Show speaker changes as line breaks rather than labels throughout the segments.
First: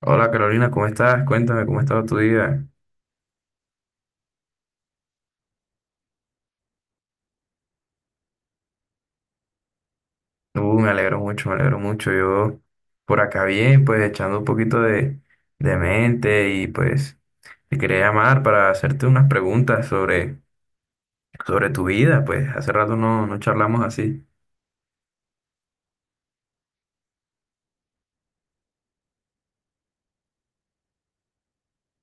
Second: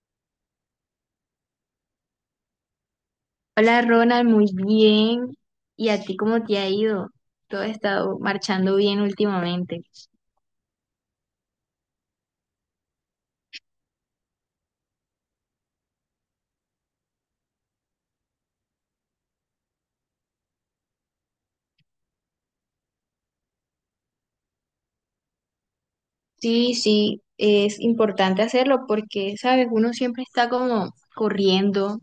Hola Carolina, ¿cómo estás? Cuéntame, ¿cómo ha estado tu día?
Hola Ronald, muy bien. ¿Y a ti cómo te ha ido? Todo ha estado marchando bien últimamente.
Me alegro mucho, me alegro mucho. Yo por acá bien, pues echando un poquito de mente y pues te quería llamar para hacerte unas preguntas sobre tu vida, pues hace rato no, no charlamos así.
Sí, sí, es importante hacerlo porque, sabes, uno siempre está como corriendo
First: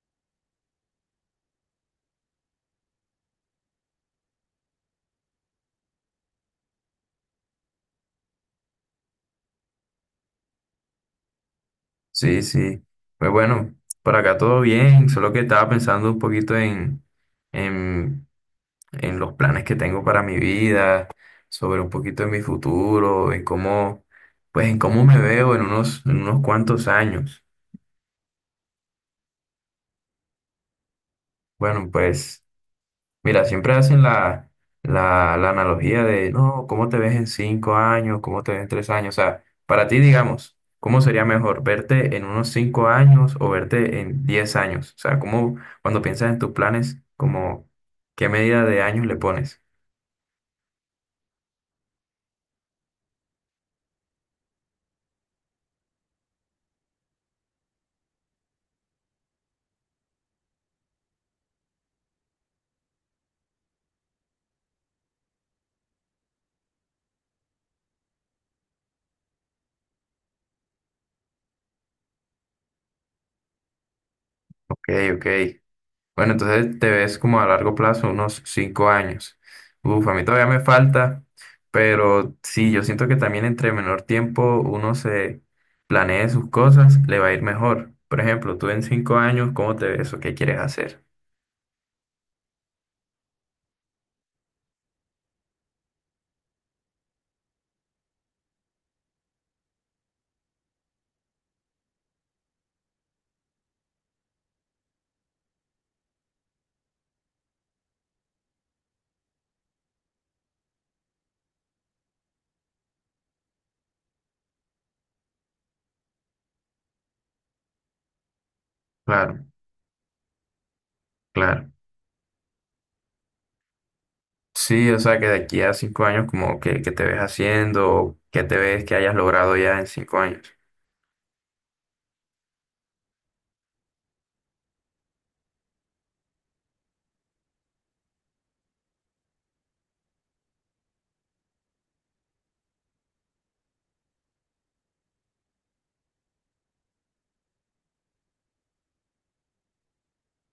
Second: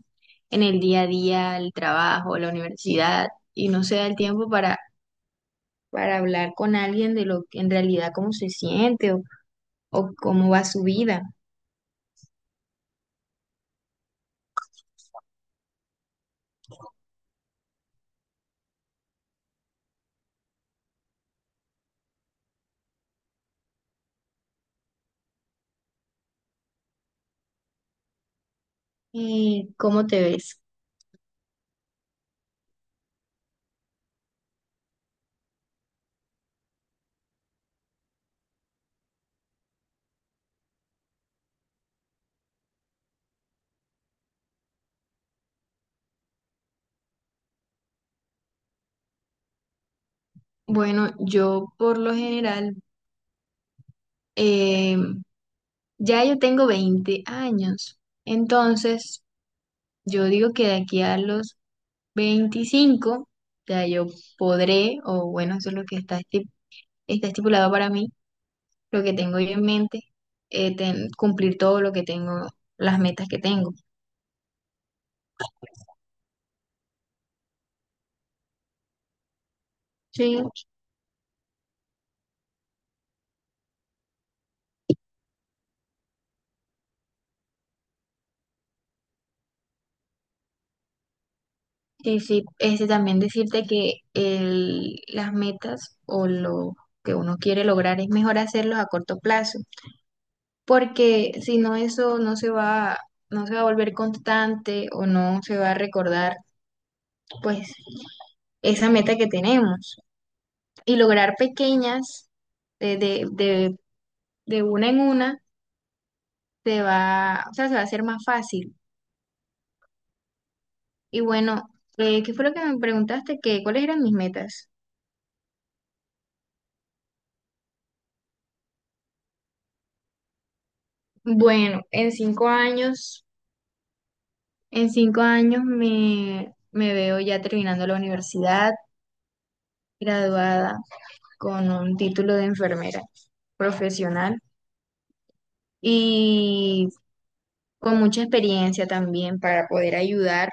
en el día a día, el trabajo, la universidad, y no se da el tiempo para hablar con alguien de lo que en realidad cómo se siente o cómo va su vida
Sí, sí. Pues bueno, por acá todo bien, solo que estaba pensando un poquito en, en los planes que tengo para mi vida, sobre un poquito de mi futuro, en cómo, pues en cómo me veo en unos cuantos años.
y cómo te ves.
Bueno, pues. Mira, siempre hacen la analogía de, no, ¿cómo te ves en 5 años? ¿Cómo te ves en 3 años? O sea, para ti, digamos, ¿cómo sería mejor verte en unos 5 años o verte en 10 años? O sea, ¿cómo, cuando piensas en tus planes, como, qué medida de años le pones?
Bueno, yo por lo general, ya yo tengo 20 años, entonces yo digo que de aquí a los 25 ya yo podré, o bueno, eso es lo que está estipulado para mí, lo que tengo yo en mente. Cumplir todo lo que tengo, las metas que tengo.
Ok, ok. Bueno, entonces te ves como a largo plazo, unos 5 años. Uf, a mí
Sí,
todavía me falta, pero sí, yo siento que también entre menor tiempo uno se planee sus cosas, le va a ir mejor. Por ejemplo, tú en 5 años, ¿cómo te ves o qué quieres hacer?
sí, sí. Este, también decirte que las metas o lo que uno quiere lograr es mejor hacerlos a corto plazo porque si no eso no se va a volver constante o no se va a recordar pues esa meta que tenemos. Y lograr pequeñas de, de, de, de una en una se va, o sea, se va a hacer más fácil.
Claro,
Y bueno,
claro.
¿qué fue lo que me preguntaste? ¿ cuáles eran mis metas?
Sí, o sea, que de aquí a 5 años, como que te ves haciendo, o qué te ves que hayas logrado ya en 5 años.
Bueno, en cinco años me veo ya terminando la universidad, graduada con un título de enfermera profesional y con mucha experiencia también para poder ayudar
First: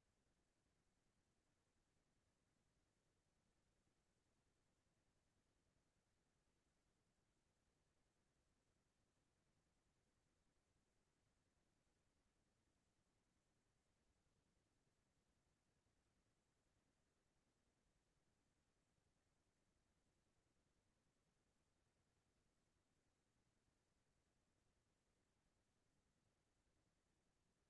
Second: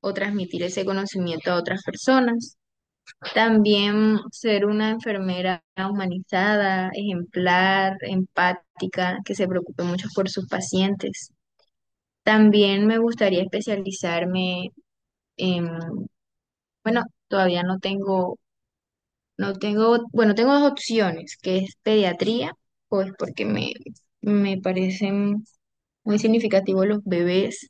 o transmitir ese conocimiento a otras personas. También ser una enfermera humanizada, ejemplar, empática, que se preocupe mucho por sus pacientes. También me gustaría especializarme en, bueno, todavía no tengo, no tengo, bueno, tengo dos opciones, que es pediatría, pues porque me parecen muy significativos los bebés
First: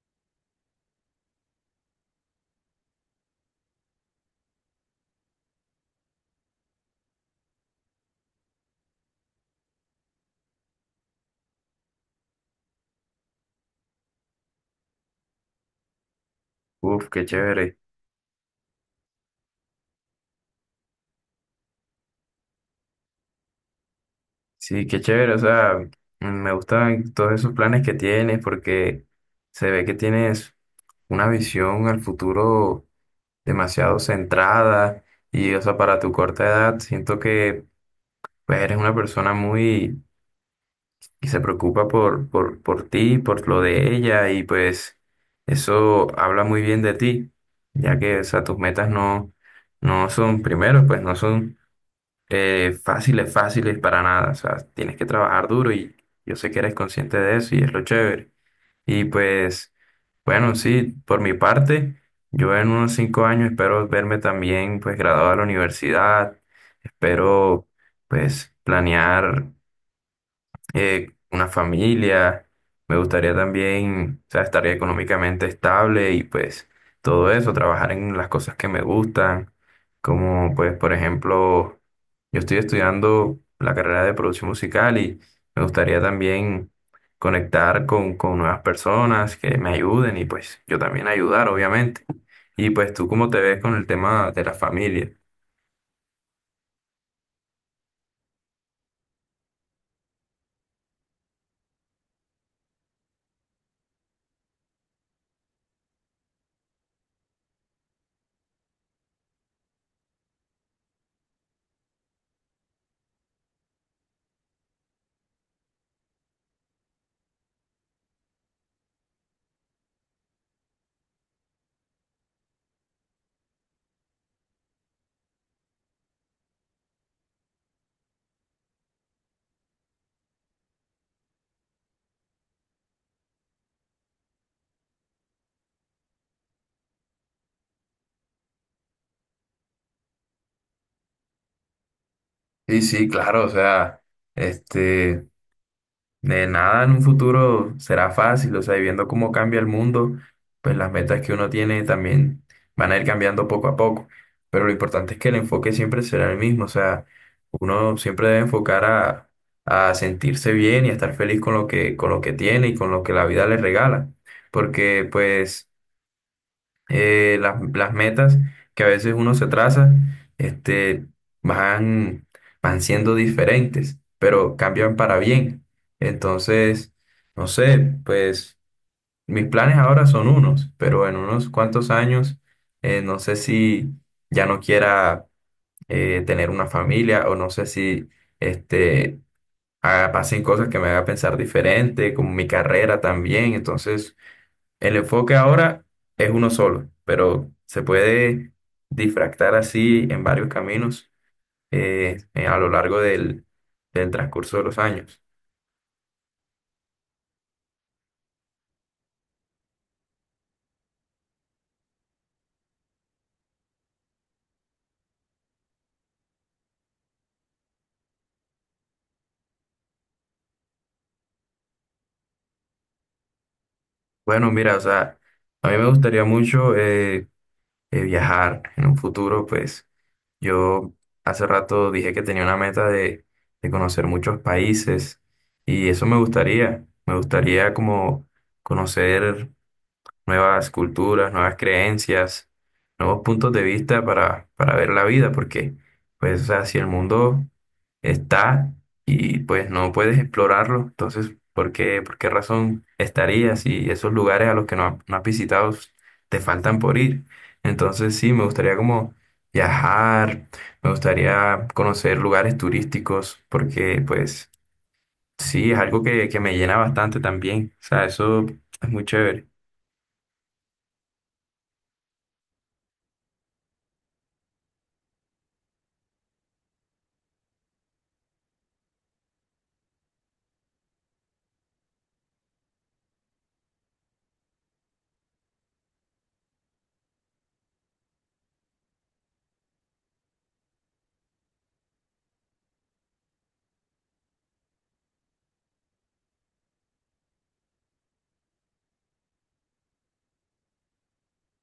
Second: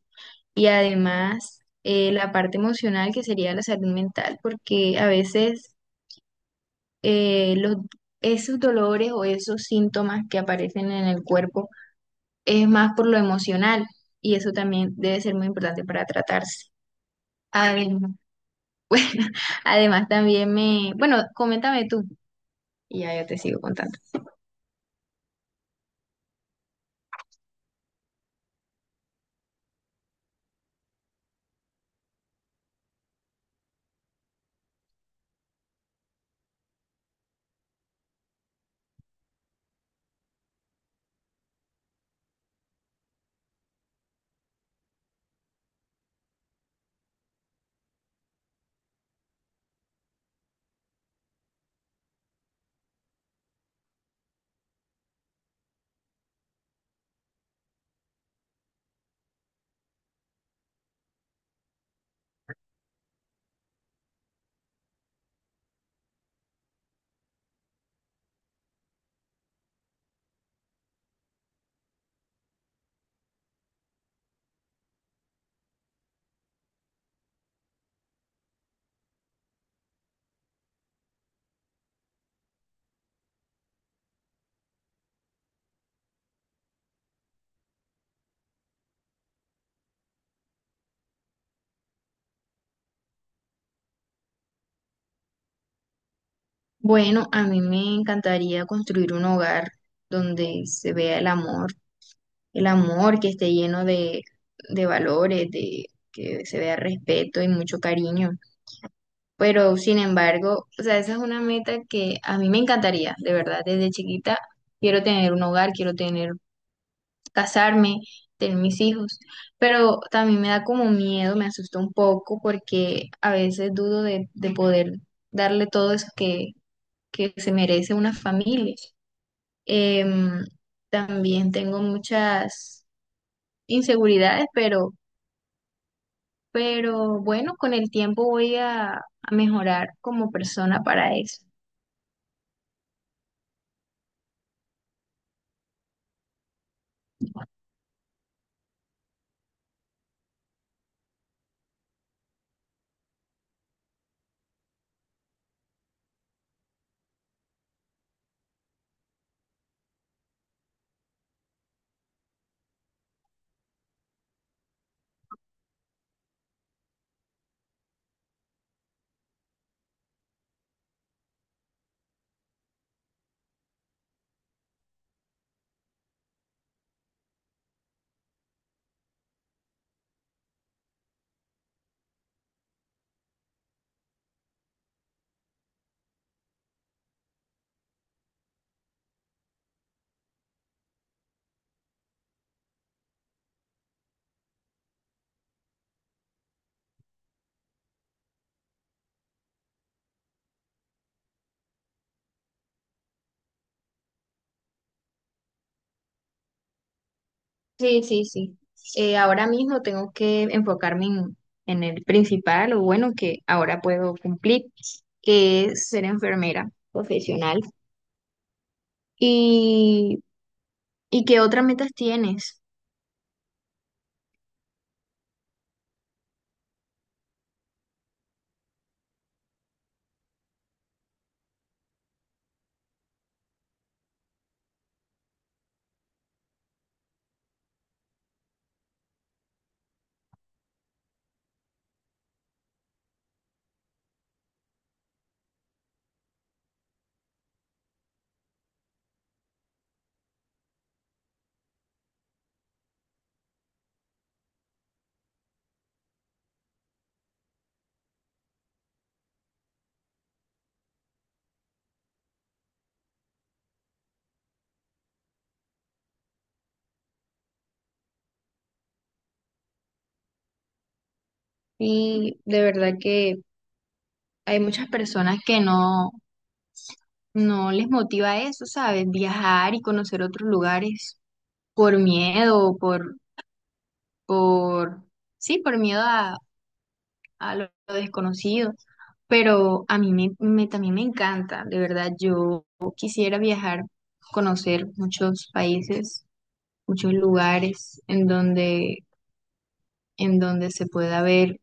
y además, la parte emocional que sería la salud mental, porque a veces eh, los, esos dolores o esos síntomas que aparecen en el cuerpo es más por lo emocional y eso también debe ser muy importante para tratarse.
Uf, qué chévere.
Además, bueno, además también me, bueno, coméntame tú y ya yo te sigo contando.
Sí, qué chévere, o sea, me gustan todos esos planes que tienes porque se ve que tienes una visión al futuro demasiado centrada y, o sea, para tu corta edad, siento que pues, eres una persona muy que se preocupa por ti, por lo de ella y pues eso habla muy bien de ti, ya que, o sea, tus metas no, no son, primero, pues no son fáciles, fáciles para nada. O sea, tienes que trabajar duro y yo sé que eres consciente de eso y es lo chévere. Y pues, bueno, sí, por mi parte, yo en unos 5 años espero verme también pues graduado de la universidad. Espero pues planear una familia, me gustaría también, o sea, estar económicamente estable y pues todo eso, trabajar en las cosas que me gustan, como pues por ejemplo, yo estoy estudiando la carrera de producción musical y me gustaría también conectar con nuevas personas que me ayuden y pues yo también ayudar, obviamente. Y pues tú cómo te ves con el tema de la familia.
Bueno, a mí me encantaría construir un hogar donde se vea el amor, que esté lleno de valores, de que se vea respeto y mucho cariño. Pero sin embargo, o sea, esa es una meta que a mí me encantaría, de verdad, desde chiquita quiero tener un hogar, quiero tener, casarme, tener mis hijos, pero también me da como miedo, me asusta un poco porque a veces dudo de poder darle todo eso que se merece una familia. Em, También tengo muchas inseguridades, pero bueno, con el tiempo voy a mejorar como persona para eso.
Sí, sí, claro, o sea, este... de nada en un futuro será fácil, o sea, y viendo cómo cambia el mundo, pues las metas que uno tiene también van a ir cambiando poco a poco. Pero lo importante es que el enfoque siempre será el mismo, o sea, uno siempre debe enfocar a sentirse bien y a estar feliz con lo que tiene y con lo que la vida le regala. Porque pues las metas que a veces uno se traza, este, van, van siendo diferentes, pero cambian para bien. Entonces, no sé, pues mis planes ahora son unos, pero en unos cuantos años, no sé si ya no quiera tener una familia o no sé si este, pasen cosas que me haga pensar diferente, como mi carrera también. Entonces, el enfoque ahora es uno solo, pero se puede difractar así en varios caminos a lo largo del transcurso de los años.
Sí, sí, sí. Ahora mismo tengo que enfocarme en el principal o bueno, que ahora puedo cumplir, que es ser enfermera profesional. ¿Y, y qué otras metas tienes?
Bueno, mira, o sea, a mí me gustaría mucho viajar en un futuro, pues yo hace rato dije que tenía una meta de conocer muchos países y eso me gustaría como conocer nuevas culturas, nuevas creencias, nuevos puntos de vista para ver la vida, porque pues, o sea, si el mundo está y pues no puedes explorarlo, entonces, ¿por qué razón estarías si esos lugares a los que no, no has visitado te faltan por ir? Entonces, sí, me gustaría como viajar, me gustaría conocer lugares turísticos, porque pues sí, es algo que me llena bastante también, o sea, eso es muy chévere.
Y de verdad que hay muchas personas que no les motiva eso, ¿sabes? Viajar y conocer otros lugares por miedo, por, sí, por miedo a lo desconocido, pero a mí también me encanta, de verdad, yo quisiera viajar, conocer muchos países, muchos lugares en donde se pueda ver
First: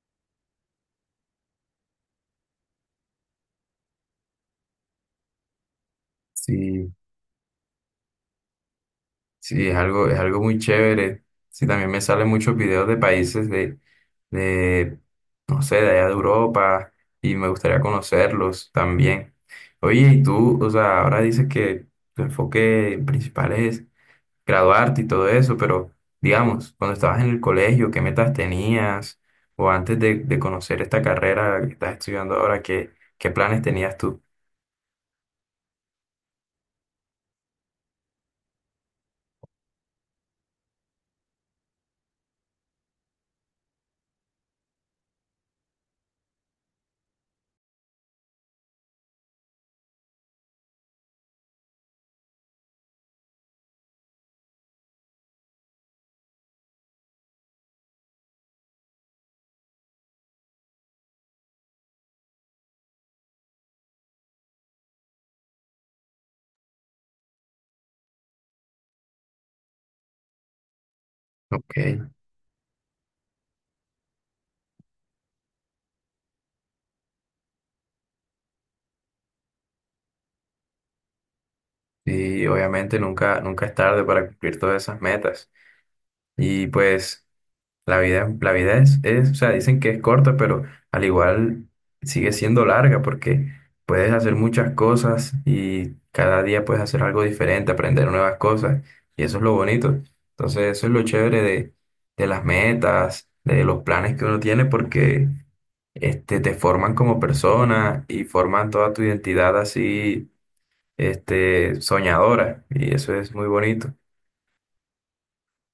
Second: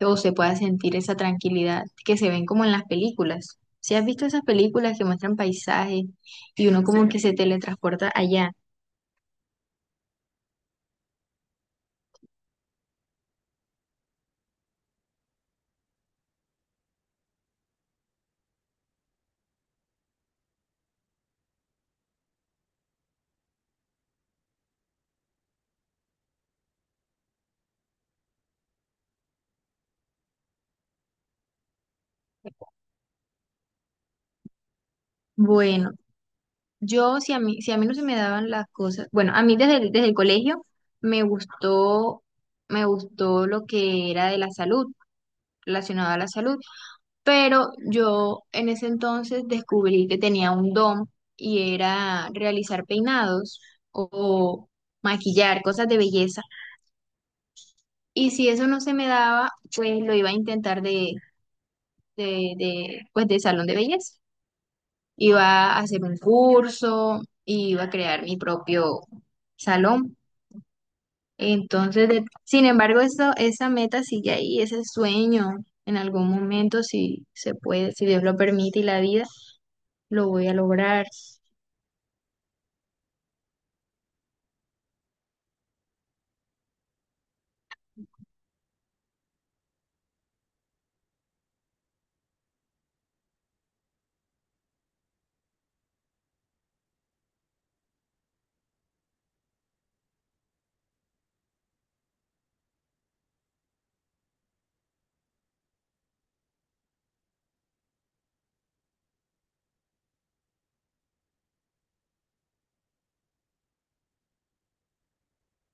o se pueda sentir esa tranquilidad que se ven como en las películas. Si has visto esas películas que muestran paisajes y uno, sí,
Sí.
como que se teletransporta allá.
Sí, es algo muy chévere. Sí, también me salen muchos videos de países de, no sé, de allá de Europa y me gustaría conocerlos también. Oye, y tú, o sea, ahora dices que tu enfoque principal es graduarte y todo eso, pero digamos, cuando estabas en el colegio, ¿qué metas tenías? O antes de conocer esta carrera que estás estudiando ahora, ¿qué, planes tenías tú?
Bueno. Yo, si a mí no se me daban las cosas, bueno, a mí desde el colegio me gustó, me gustó lo que era de la salud, relacionado a la salud, pero yo en ese entonces descubrí que tenía un don y era realizar peinados o maquillar, cosas de belleza. Y si eso no se me daba, pues lo iba a intentar pues de salón de belleza. Iba a hacer un curso, iba a crear mi propio salón.
Ok,
Entonces, sin embargo, eso, esa meta sigue ahí, ese sueño, en algún momento, si se puede, si Dios lo permite y la vida, lo voy a lograr.
y obviamente nunca, nunca es tarde para cumplir todas esas metas. Y pues la vida es, o sea, dicen que es corta, pero al igual sigue siendo larga porque puedes hacer muchas cosas y cada día puedes hacer algo diferente, aprender nuevas cosas. Y eso es lo bonito. Entonces, eso es lo chévere de las metas, de los planes que uno tiene, porque te forman como persona y forman toda tu identidad así, soñadora. Y eso es muy bonito.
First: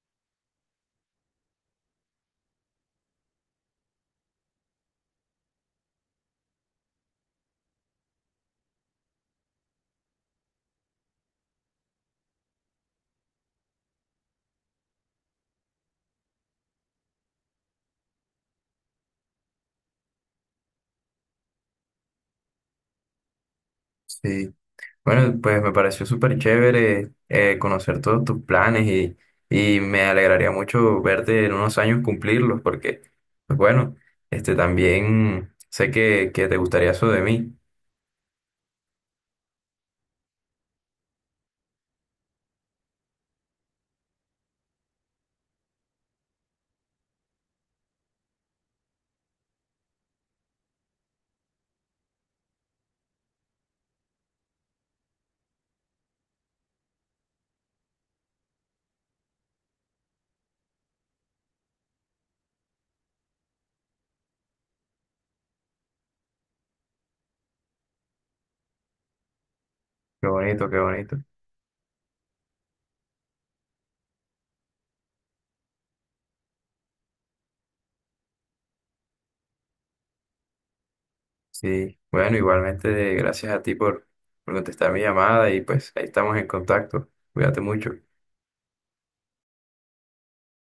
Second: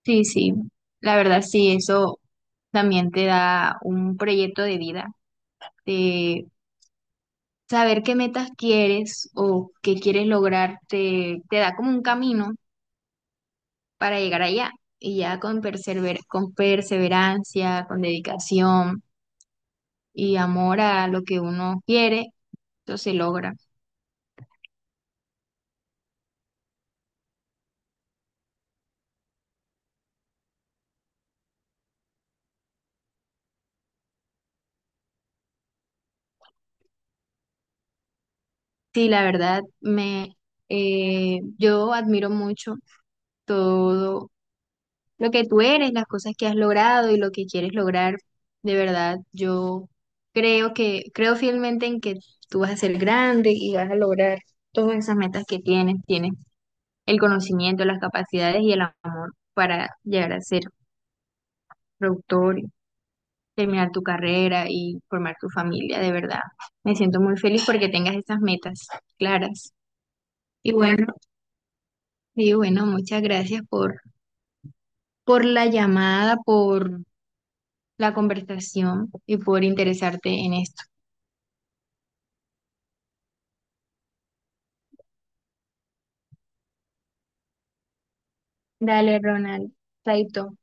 Sí, sí, la verdad sí, eso también te da un proyecto de vida, de saber qué metas quieres o qué quieres lograr, te da como un camino para llegar allá. Y ya con con perseverancia, con dedicación y amor a lo que uno quiere, eso se logra.
Sí. Bueno, pues me pareció súper chévere conocer todos tus planes y me alegraría mucho verte en unos años cumplirlos porque, pues bueno, también sé que te gustaría eso de mí.
Sí, la verdad, yo admiro mucho todo lo que tú eres, las cosas que has logrado y lo que quieres lograr. De verdad, yo creo fielmente en que tú vas a ser grande y vas a lograr todas esas metas que tienes. Tienes el conocimiento, las capacidades y el amor para llegar a ser productor, terminar tu carrera y formar tu familia. De verdad, me siento muy feliz porque tengas esas metas claras.
Qué bonito,
Y
qué
bueno.
bonito.
Sí, bueno, muchas gracias por la llamada, por la conversación y por interesarte en esto.
Sí, bueno, igualmente gracias a ti por contestar mi llamada y pues ahí estamos en contacto. Cuídate mucho.
Dale, Ronald. Chaito.